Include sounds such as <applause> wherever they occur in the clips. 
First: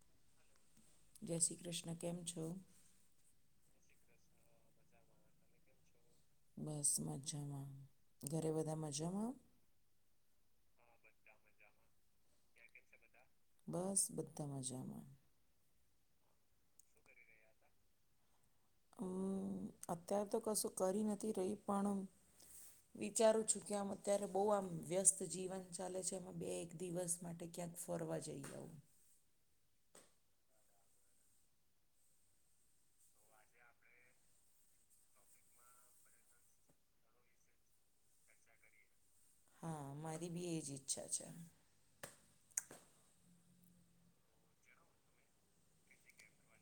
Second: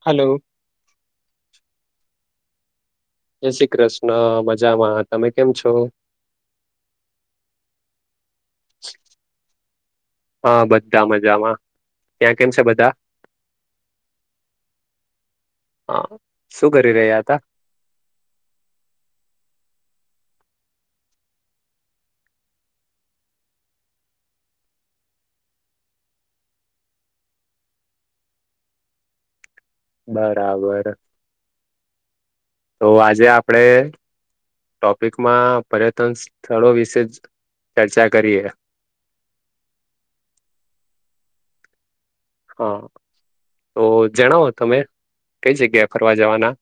Hello જય શ્રી કૃષ્ણ કેમ છો જય શ્રી કૃષ્ણ મજામાં તમે કેમ છો બસ મજામાં ઘરે બધા મજામાં આ હા બધા મજામાં ત્યાં કેમ છે બધા બસ બધામાંજામાં હા શું કરી રહ્યા હતા હમ અત્ય્યારે તો કશું કરી નથી રહી પણ વિચારું છું કે આમ અત્યારે બહ આમ વ્યસ્ત જીવન ચાલે છે એમાં બે એક દિવસ માટે ક્યાંક ફરવા જઈ આવઉું બરાબર તો આજે આપડે ટોપિકમાં પર્યટન સ્થળો વિશે જ ચર્ચા કરીએ હા મારી બી એજ ઈચ્છા છે હા તો જણાવો તમે કઈ જગ્યા ફરવા જવાના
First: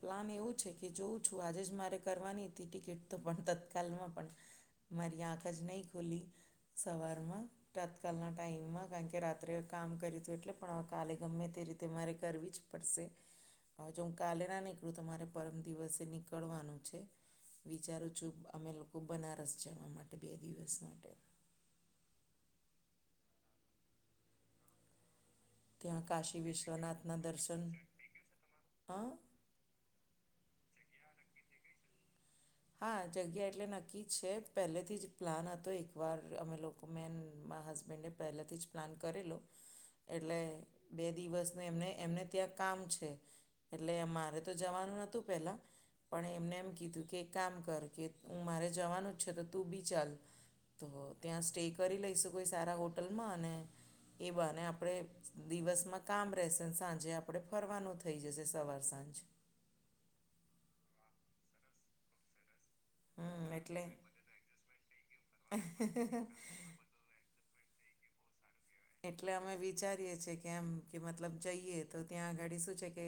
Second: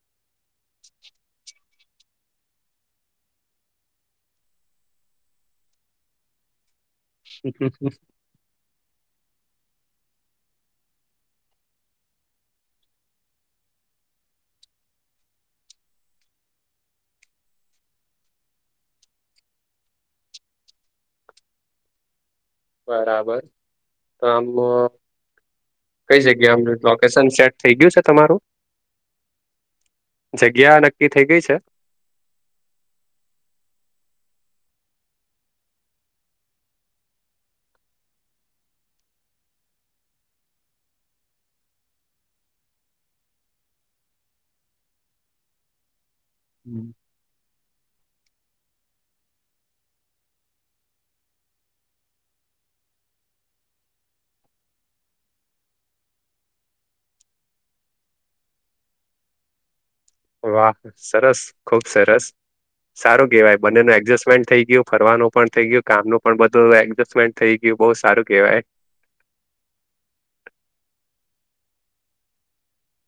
પ્લાન એવું છે કે જોઉં છું આજે જ મારે કરવાની હતી ટિકિટ તો પણ તત્કાલમાં પણ મારી આંખ જ નહી ખુલી સવારમાં તત્કાલના ટાઈમમાં કારણ કે રાત્રે કામ કરી હતું એટલે પણ કાલે ગમે તે રીતે મારે કરવી જ પડશે હવે જો હું કાલે ના નીકળું તો તમારે પરમ દિવસે નીકળવાનું છે વિચારું છું અમે લોકો બનારસ જવા માટે બે દિવસ માટે બરાબર તો આમ કઈ જગ્યા એમ લોકેશન સેડ થઈ ગયું છે તમારું જગ્યા નક્કી થઇ ગઈ છે હા જગ્યા એટલે નક્કી જ છે પહેલેથી જ પ્લાન હતો એકવાર અમે લોકો મેં મા હસબેન્ડે પહેલાથી જ પ્લાન કરેલો એટલે બે દિવસને એમને એમને ત્યાં કામ છે એટલે મારે તો જવાનું નતું પેલા પણ એમને એમ કીધું કે કામ કર કે હું મારે જવાનું જ છે તો તું બી ચાલ તો ત્યાં સ્ટે કરી લઈશું કોઈ સારા હોટલમાં અને એ બને આપણે દિવસમાં કામ રહેશેને સાંજે આપણે ફરવાનું થઈ જશે સવાર સાંજ વાહ સરસ ખુબ સરસ સારું કેવાય બંને ન એડજસ્ટમેન્ટ થઈ ગયું ફરવાનું પણ થઇ ગયું કામ ન પણ બધું એડજમેન્ટ થઇ ગયું બહુ સારું કેહેવાય એટલે અમે વિચારીએ છીએ કે એમ કે મતલબ જઈએ તો ત્યાં આ ઘડી શું છે કે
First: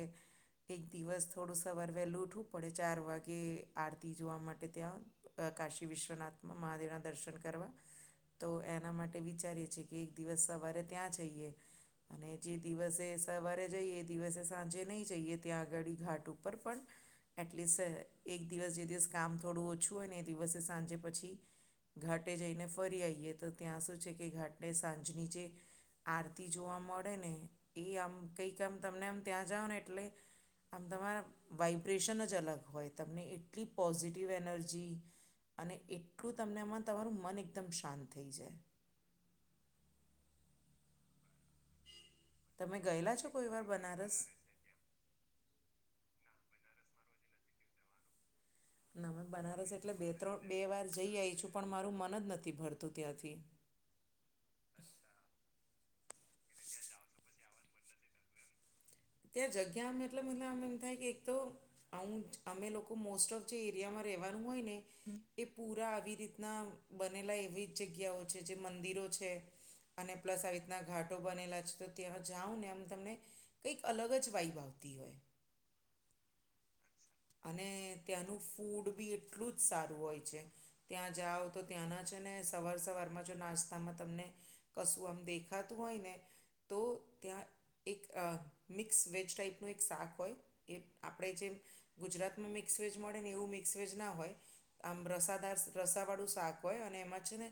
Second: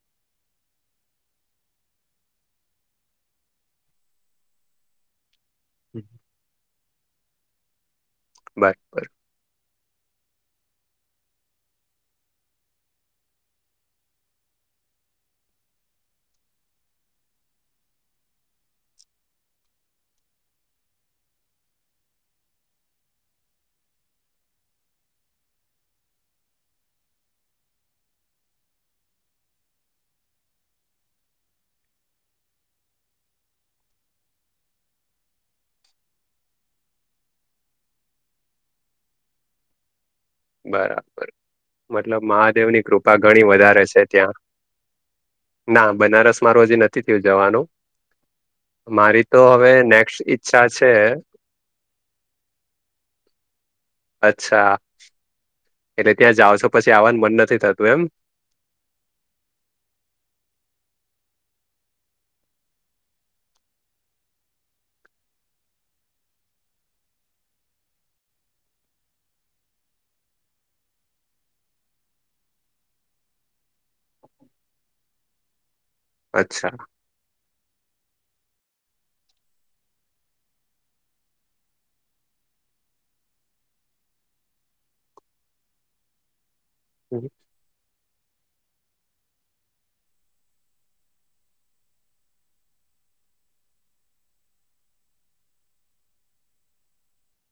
એક દિવસ થોડું સવાર વહેલું ઉઠવું પડે ચાર વાગે આરતી જોવા માટે ત્યાં આકાશ વિશ્વના મહાદેવ ના દર્શન કરવા તો એના બરાબર માટે વિચારીએ છીએ કે એક દિવસ મારે ત્યાં જઈએ અને જે દિવસે સવારે જઈએ એ દિવસે સાંજે નહીં જઈએ ત્યાં આગળ ઘાટ ઉપર પણ એટલીસ્ટ એક દિવસ જે દિવસ કામ થોડું ઓછું અનેને એ દિવસે સાંજે પછી ઘાટે જઈને ફરી આવીએ તો ત્યાં શું છે કે ઘાટને સાંજની જે આરતી જોવા મળે ને એ આમ કંઈક આમ તમને આમ ત્યાં જાઓ ને એટલે આમ તમારા વાઈબ્રેશન જ અલગ હોય તમને એટલી પોઝિટિવ એનર્જી અને એટલું તમને આમાં તમારું મન એકદમ શાંત થઈ જાય બરાબર મતલબ મહાદેવ ની કૃપા ઘણી વધારે છે ત્યાં ના બનારસ મારું હજી નથી થું જવાનું મારી તો હવે નેક્સ્ટ ઈચ્છા છે પણ મારું મન જ નથી ભરતું ત્યાંથી અચ્છા એટલે ત્યાં જા છો પછી આવવાનું મન નથી થતું એમ ત્યાં જગ્યામાં એટલે મતલબ આમ એમ થાય કે એક તો આું અમે લોકો મોસ્ટ ઓફ જે એરિયામાં રહેવાનું હોય ને એ પૂરા આવી રીતના બનેલા એવી જ જગ્યાઓ છે જે મંદિરો છે અને પ્લસ આવી રીતના ઘાટો બનેલા છે તો ત્યાં જાઉં ને એમ તમને કંઈક અલગ જ વાઈબ આવતી હોય અચ્છા અને ત્યાંનું ફૂડ બી એટલું જ સારું હોય છે ત્યાં જાઓ તો ત્યાંના છે ને સવાર સવારમાં જો નાસ્તામાં તમને કશું આમ દેખાતું હોય ને તો હમ ત્યાં એક મિક્સ વેજ ટાાઈપનું એક શાક હોય એ આપણે જે ગુજરાતમાં મિક્સવેજ મળે ને એવું મિક્સવેેજ ના હોય આમ રસાદાર રસાવાળું શાક હોય અને એમાં છે ને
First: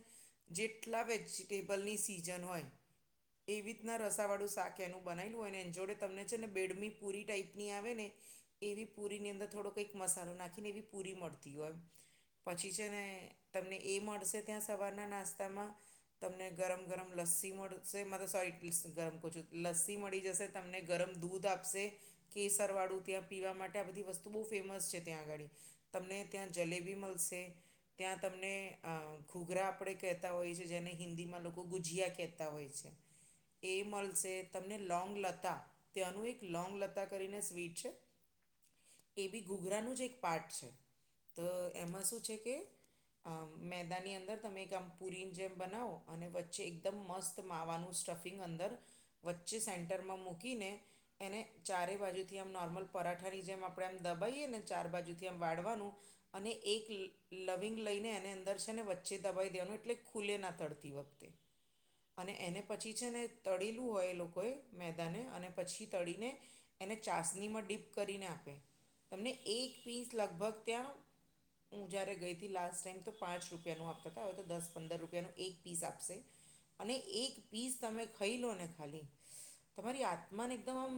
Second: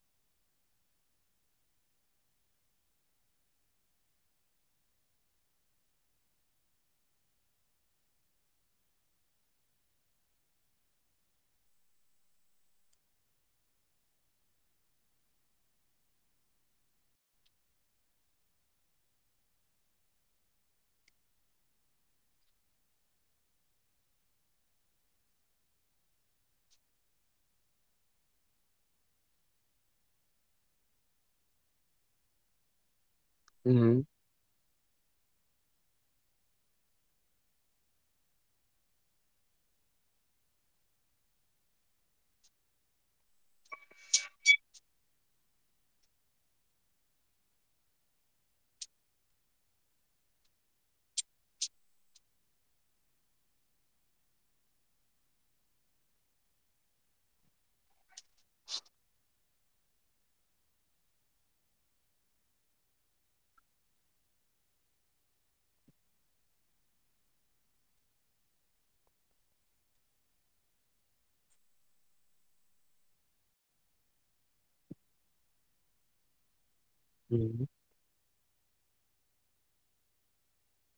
જેટલા વેજિટેબલની સીઝન હોય એવી રીતના રસાવાળું શાક એનું બનાયલું હોય ને એની જોડે તમને છે ને બેડમી પૂરી ટાઈપની આવે ને એવી પૂરી ની અંદર થોડો કઈક મસાલો નાખીને એવી પૂરી મળતી હોય પછી છે ને તમને એ મળશે ત્યાં સવારના નાસ્તામાં તમને ગરમ ગરમ લસ્સી મળશે મ તો સોટ ગરમ કરું છું લસ્સી મળી જશે તમને ગરમ દૂધ આપશે કેસર વાળું ત્યાં પીવા માટે આ બધી વસ્તુ બહુ ફેમસ છે ત્યાં આગાડી તમને ત્યાં જલેબી મળશે ત્યાં તમને ઘૂઘરા આપણે કહેતા હોય છેએ જેને હિન્દીમાં લોકો ગુજીિયા કહેતા હોય છે <inaudible> એ મળશે તમને લોંગ લતા તેનું એક લોંગ લતા કરીને સ્વીટ છે એ બી ગુગરાનું જ એક પાર્ટ છે તો એમાં શું છે કે આ મેદાની અંદર તમે એક આમ પુરી જેમ બનાવો અને વચ્ચે એકદમ મસ્ત માવાનું સ્ટફિંગ અંદર વચ્ચે સેન્ટરમાં મૂકીને એને ચારેય બાજુથી આમ નોર્મલ પરાઠા અઠાની જેમ આપણે આમ દબાવીએ ને ચાર બાજુથી આમ વાળવાનું અને એક લવિંગ લઈને એને અંદર છે ને વચ્ચે દબાવી દેવાનું એટલે ખુલે ના તડતી વખતે અને એને પછી છે ને તળેલું હોય એ લોકોએ મેદાને અને પછી તળીને એને ચાસણીમાં ડીપ કરીને આપે તમને એક પીસ લગભગ ત્યાં હું જ્યારે ગઈ હતી લાસ્ટ ટાાઈમ તો પાંચ રૂપિયાનું આપતા હતા હવે તો દસ પંદર રૂપિયાનું એક પીસ આપશે <inaudible> અને એક હમ. પીસ તમે ખઈ લો ને ખાલી તમારી આત્માને એકદમ આમ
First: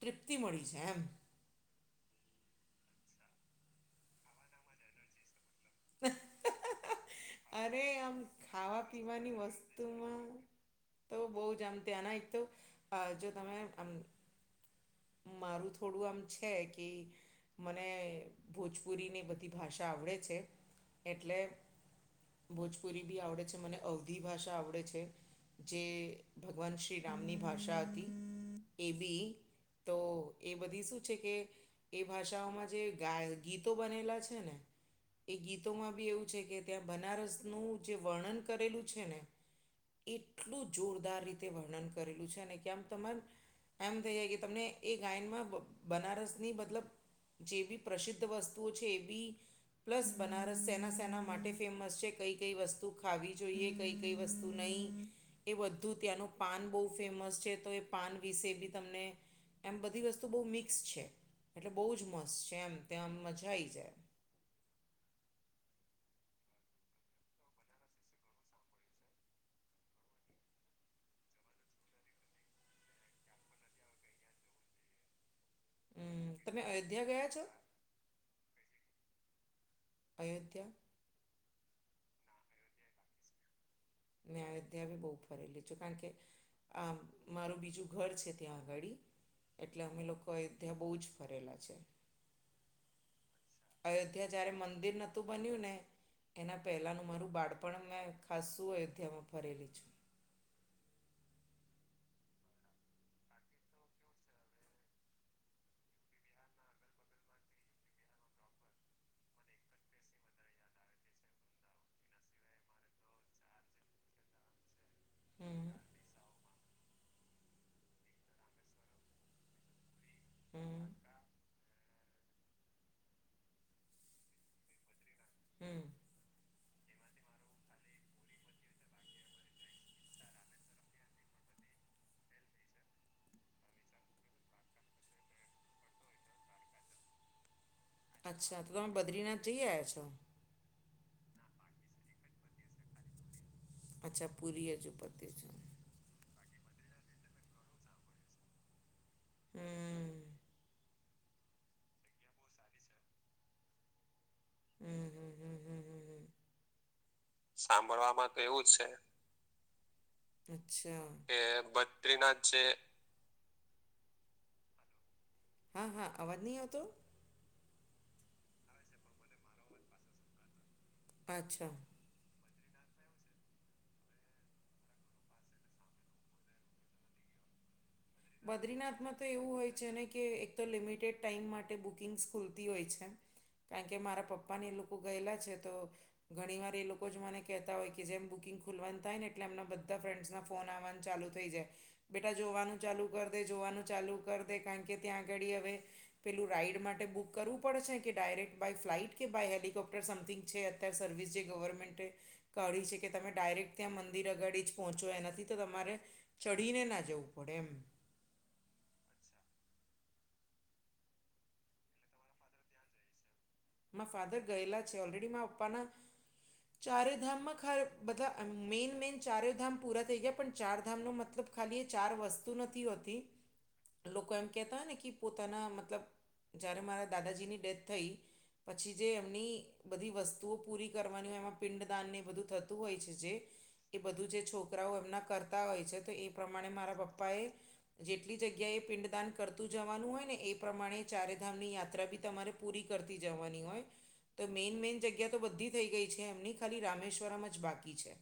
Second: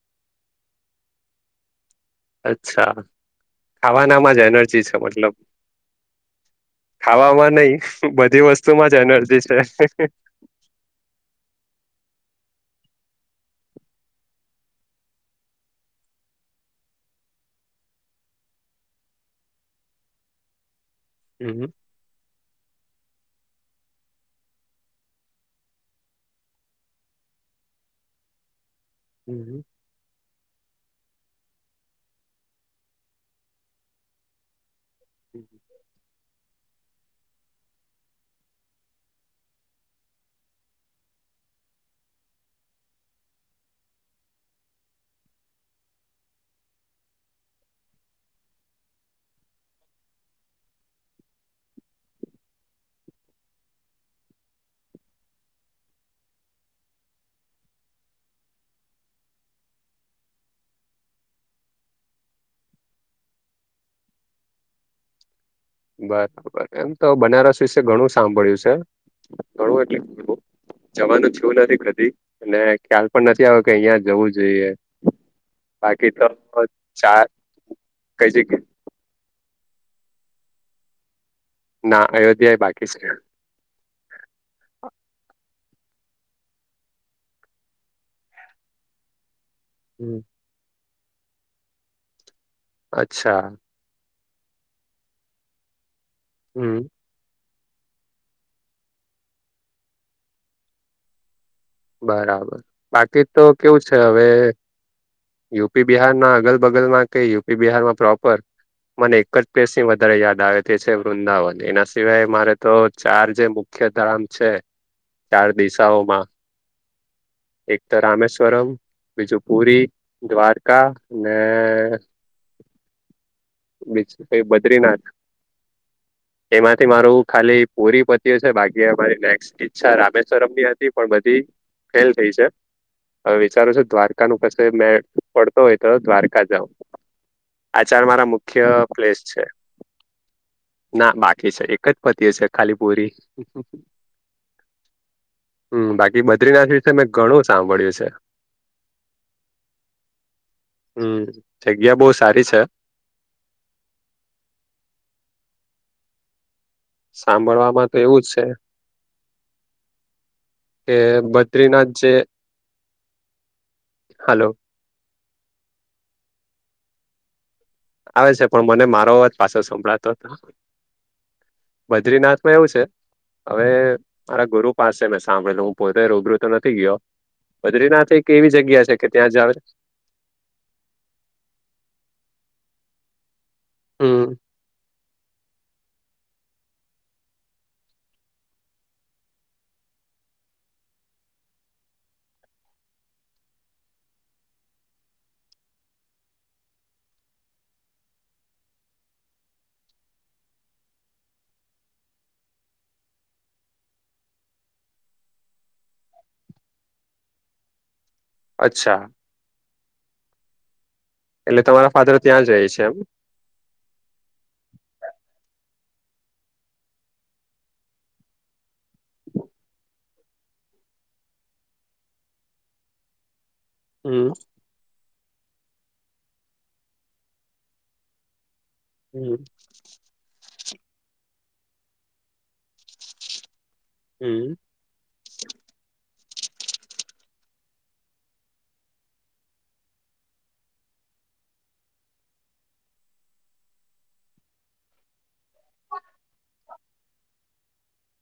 તૃપ્તિ મળી છે એમ અચ્છા ખાવાનામાં જ એનર્જી છે મતલબ હ ખાવામાં <inaudible> નહી અરે આમ બધી વસ્તુમાં જ ખાવા-પીવાની એનર્જી છે વસ્તુમાં તો બહુ જ આમ ત્યાંના એક તો જો તમે આમ મારું થોડું આમ છે કી મને ભોજપુરીને એ બધી ભાષા આવડે છે. એટલે હમ ભોજપુરી બી આવડે છે મને અવધી ભાષા આવડે છે. જે ભગવાન શ્રી રામની ભાષા હતી એ બી હમ તો એ બધી શું છે કે એ ભાષાઓમાં જે ગા ગીતો બનેલા છે ને એ ગીતોમાં બી એવું છે કે ત્યાં બનારસનું જે વર્ણન કરેલું છે ને એટલું જોરદાર રીતે વર્ણન કરેલું છે અને કે આમ તમાર એમ થઈ જાય કે તમને એ ગાયનમાં બ બનારસની મતલબ જે બી પ્રસિદ્ધ વસ્તુઓ છે એ બી પ્લસ બનારસ સેના શેના માટે ફેમસ છે? કઈ-કઈ વસ્તુ ખાવી જોઈએ કઈ-કઈ વસ્તુ નઈ એ બધું ત્યાંનું પાન બઉ ફેમસ છે તો એ પાન વિશે બી તમને એમ બધી વસ્તુ બહુ મિક્સ છે એટલે બહુ જ મસ્ત છે એમ ત્યાં આ મજા આઈ જાય. બરાબર, એમ તો બનારસ વિશે ઘણું સાંભળ્યું શે ઘણું એટલે જવાનું થવું નથી કદી અને ખ્યાલ પણ નથી આયો કે અહિયાં જવું જોઈએ. બાકી તો ચાર કઈ જગ્ અયોધ્યા. ના, અયોધ્યા એય બાકી છે. મેં અયોધ્યા બી બહુ ફરેલી છું કારણ કે આમ મારું બીજું ઘર છે ત્યાં આગાડી. એટલે અમે હમ, લોકો અયોધ્યા બઉ જ ફરેલા છે. અચ્છા. અયોધ્યા જયારે મંદિર નોતું બન્યુંને એના હમ પહેલાનું મારું બાળપણ મેં ખાસ શું અયોધ્યામાં ફરેલી છું. બરાબર, બાકી તો કેવું છે હવે યુપી બિહારના અગલ બગલમાં કે યુપી બિહારમાં પ્રોપર? મને એક જ સ્પેસની વધારે યાદ આવે તે છે વૃંદાવન, એના સિવાય મારે તો ચાર જે મુ ખ્ય ધામ છે ચાર દિશાઓમાં એક તો રામેશ્વરમ, બીજું પુરી, દ્વારકા ને. બીજુ કયુ બદ્રીનાથ. હમ્મ. તેમાંથી મારું ખાલી પૂરી પત્યું છે બાકી મારી નેક્સ્ટ ઈચ્છા રામેશ્વરમની હ તી પણ બધી ફેલ થઈ છે. હવે વિચારું છું દ્વારકાનું કશે મેળ પડતો હોય તો દ્વારકા જાઉં. આ ચાર મારા મુ છા તો તમે બદ્રીનાથ જઈ આયા છો? ના બાકી છે એક જ પત્યું છે ખાલી પુરી. અચ્છા પૂરી હજુ પત્યું છે. હમ્મ, બાકી બદ્રીનાથ વિશે મેં ઘણું સાંભળ્યું છે. હમ્મ. હમ્, મ જગ્યા બહુ સારી છે. અમ હમ્મ હમ્મ હમ્મ હમ્મ. સાંભળવામાં તો એવું જ છે. અચ્છા, એ બદ્રીનાથ જે હાલો. હા હા અવાજ નઈ આવતો? આવે છે પણ મને મારો જ પાછો સંભળાતો હતો વ દ્રીનાથમાં એવું છે હવે મારા ગુરુ પાસે મેં સાંભળેલું હું પોતે રૂબરૂ તો નથી ગયો. બદ્રીનાથ એક એવી જગ્યા છે કે બદ્રીનાથમાં તો ત્યાં જાવ એવું હોય છેને, કે તો લિમિટેડ ટાઈમ માટે બુકિંગ્સ ખુલતી હોય છે, કારણ કે મારા હમ પપ્પાને લોકો. ગયેલા છે, તો ઘણી વાર એ લોકો જ મને કહેતા હોય, કે જેમ બુકિંગ ખુલવાનું થાય ને એટલે એમના બધા ફ્રેન્ડ્સના ફોન આવવાનું ચાલુ થઈ જાય બેટા જોવાનુ. ચાલુ કરી દે જોવાનું ચાલુ કરી દે કારણ કે ત્યાં આગળ હવે. પેલું રાઈડ માટે બુક કરવું પડે છે કે ડાયરેક્ટ બાય ફ્લાઇટ કે બાય હેલિકોપ્ટર સમથિંગ છે. યા સર્વિસ જે ગવર્મેન્ટ ક છે કે તમે ડાયરેક્ટ ત્યાં મંદિર આગળ જ પહોંચો એના તો તમારે ચડીને ના જવું પડે એમ અચ્છા એટલે તમારા ફાધર ત્યાં જાય છે, એમ મા ફાધર ગયેલા છે, ઓલરેડી મા પપ્પાના ચારેધામમાં ખરા બધલા મેઈન મેઈન ચારેયધામ પૂરા થઈ ગયા પણ ચારધામનો મતલબ ખાલી એ ચાર વસ્તુ નથી હોતી. હમ લોકો એમ કહેતા હોય ને કે પોતાના મતલબ જ્યારે મારા દાદાજીની ડેથ થઈ. પછી જે હમ એમની બધી વસ્તુ પૂરી કરવાની હોય એમાં પિંડ દાન ને બધું થતું હોય છે જે એ બધું જે છો. હમ છોકરાઓ એમના કરતા હોય છે, તો એ પ્રમાણે મારા પપ્પા એ જેટલી જગ્યા એ પિંડદાન કરતું જવાનું હોય, ને એ પ્રમાણે ચારેધામ ની યાત્રા બી તમારે પૂરી કરતી જવાની હોય. તો મેઈન મેઈન જગ્યા તો બધી થઈ ગઈ છે, એમની ખાલી રામેશ્વરમ જ બાકી છે.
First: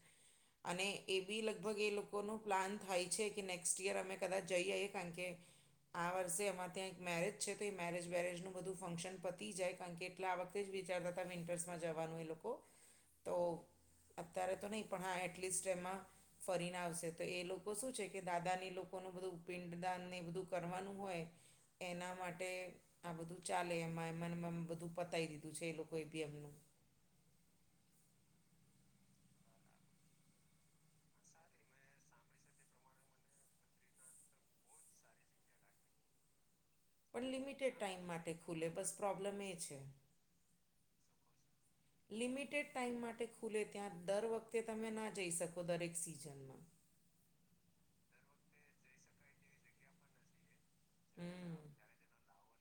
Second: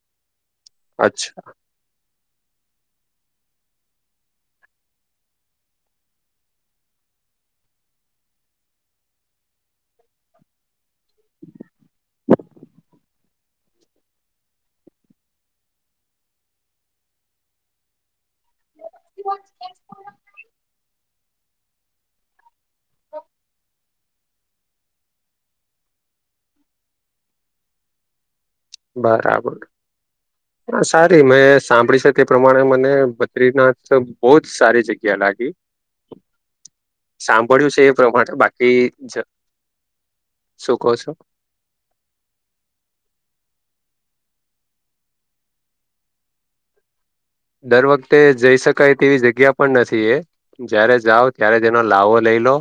અને એ બી અચ્છા લગભગ એ લોકો કોનું પ્લાન થાય છે, કે નેક્સ્ટ યર અમે કદાચ જઈ આવીઈએ કારણ કે આ વર્ષે અમારે ત્યાં એક મેરેજ છે, તો એ મેરેજ વરેજ નું બધું ફંક્શન પતી જાય. કારણ કે એટલે આ વખતે જ વિચારતા હતા વિન્ટર્સમાં જવાનું એ લોકો તો અત્યારે તો નહીં પણ હા એટલીસ્ટ એમાં ફરીને આવશે તો એ લોકો શું છે, કે દાદાને લોકોનું બધું પિંડદાનને બધુ કરવાનું હોય, એના માટે આ બધું ચાલે એમાં એમાં એમાંમ બધું પતાવી દીધું છે, એ લોકોએ ભી એમનુ બરાબર હ સારી મેં સાંભળી છે, તે પ્રમાણે મને બદ્રીનાથ બહ જ સારી જગ્યા લાગી. <inaudible> સાંભળ્યું છે, એ પ્રમાણે બાકી શું કહો છો. <inaudible> લિમિટેડ ટાઈમ માટે ખુલે ત્યાં દર વખતે તમે ના જઈ શકો દરેક સિઝનમા દર વખતે જઈ શકાય તેવી જગ્યા પણ નથી એ જયારે જાાવ ત્યારે, તે એનો લાવો લઈ લો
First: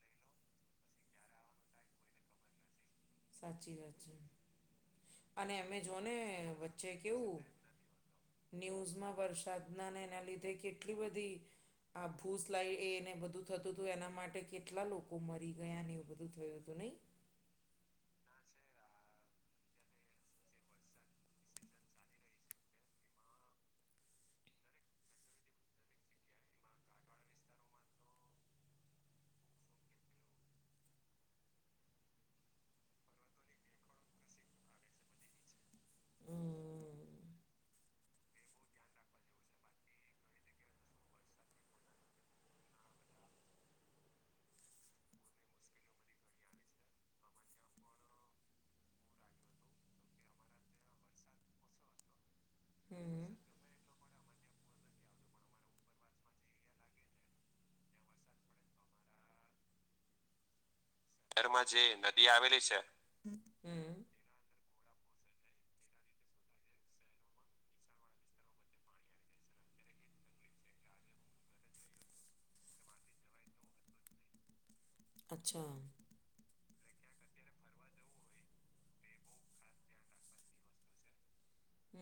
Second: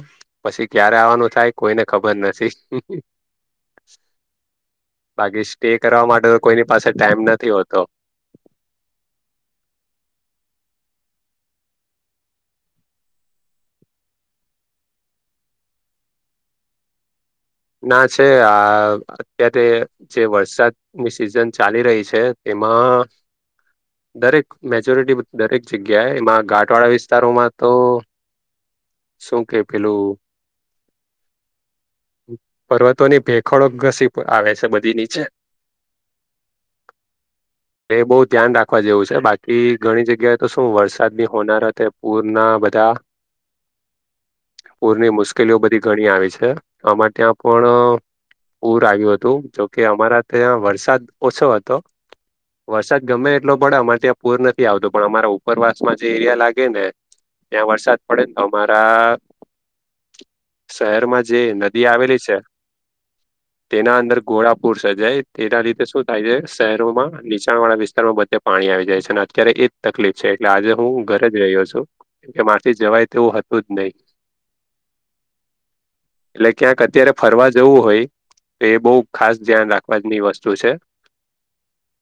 પછી ક્યારે આવવાનું થાય કોઈને ખબર નથી. સાચી સાચી બાકી અને સ્ટે એમે કરવા જોને માટે તો કોઈની પાસે વચ્ચે ટાઈમ કેવુ નથી હોતો ન્યૂઝમાં વરસાદના એના લીધે કેટલી બધી આ ભૂ સ્ લઈ એને બધું થતું હતું એના માટે કેટલા લોકો મરી ગયા ને એવું બધું થયુ હતુ નહી. ના છે, આ અત્યારે જે વરસાદની સિઝન ચાલી રહી છે, તેમા દરેક મેજોરિટી દરેક જગ્યાએ, એમાં ઘાટ વાળા વિસ્તારોમાં તો શું કે પેલુ પર્વતોની ભેખડો ઘસી આવે છે બધી નીચે હમ્મ <inaudible> એ બહુ ધ્યાન રાખવા જેવું છે બાકી ઘણી જગ્યાએ તો શું વરસાદ બની હોનાર તે પૂરના બધા પૂરની મુશ્કેલીઓ બધી ઘણી આવી છે આમાં ત્યાં પણ ર આવ્યું હતું જોકે અમારા ત્યાં વરસાદ ઓછો હતો વરસાદ ગમે એટલો ડે અમારે ત્યાં પૂર નથી આવતો પણ અમારા ઉપરવાસ માં જે એરિયા લાગે ને ત્યાં વરસાદ પડે ને તો અમારા ઘરમાં જે નદી આવેલી છે. તેના અંદર ઘોડાપુર સર્જાય તેના લીધે શું થાય છે શહેરોમાં નીચાણ વાળા વિસ્તારમાં બધે પાણી આવી જાય છે ને અત્યારે એજ તકલીફ છે એટલે આજે હું ઘરે જ રહ્યો છું કે માર થી જવાય તેવું હતું જ નહી અચ્છા લે કે અત્યારે ફરવા જેવું હોય એ બહ ખાસ ધ્યાન રાખવાની વસ્તુ છે.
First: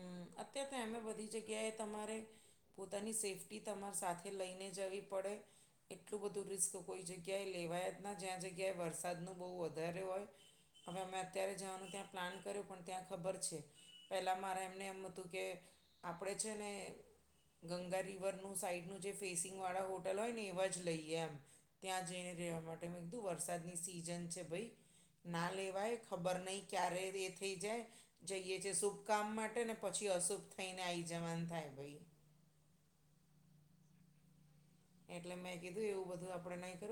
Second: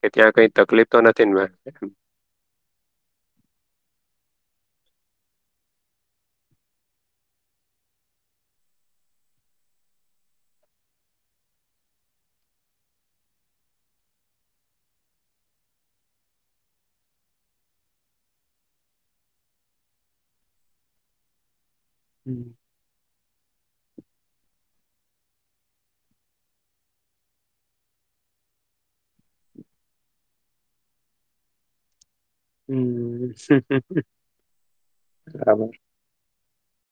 કે ત્યાં કઈ અત્ય તો તકલીફ અમે બધી નથી ને જગ્યાએ તમારે પોતાની સેફ્ટી તમાર સાથે લઈને જવી પડે એટલું બધું રિસ્ક કોઈ જગ્યાએ લેવાયા જ ના જ્યાં જગ્યાએ વરસાદનું બહુ વધારે હોય હવે અમે અત્યારે જવાનું ત્યાં પ્લાન કર્યું પણ ત્યાં ખબર છે પેલા અરે એમને એમ હતું કે આપણે છે ને ગંગા રિવરનું સાઈડનું જે ફેસિંગ વાળા હોટલ હોય ને એવા જ લઈએ એમ ત્યાં જઈને હમ રહેવા માટે મેં કીધું વરસાદની સિઝન છે ભાઈ ના લેવાય ખબર નહીં ક્યારે એ થઈ જાય જઈએ જશુ કામ માટે ને પછી અશુભ થઈને આવી જવાનું થાય ભાઈ <unintelligible> એટલે મેં બરાબર કીધું એવું બધું આપડે નહીં કરુ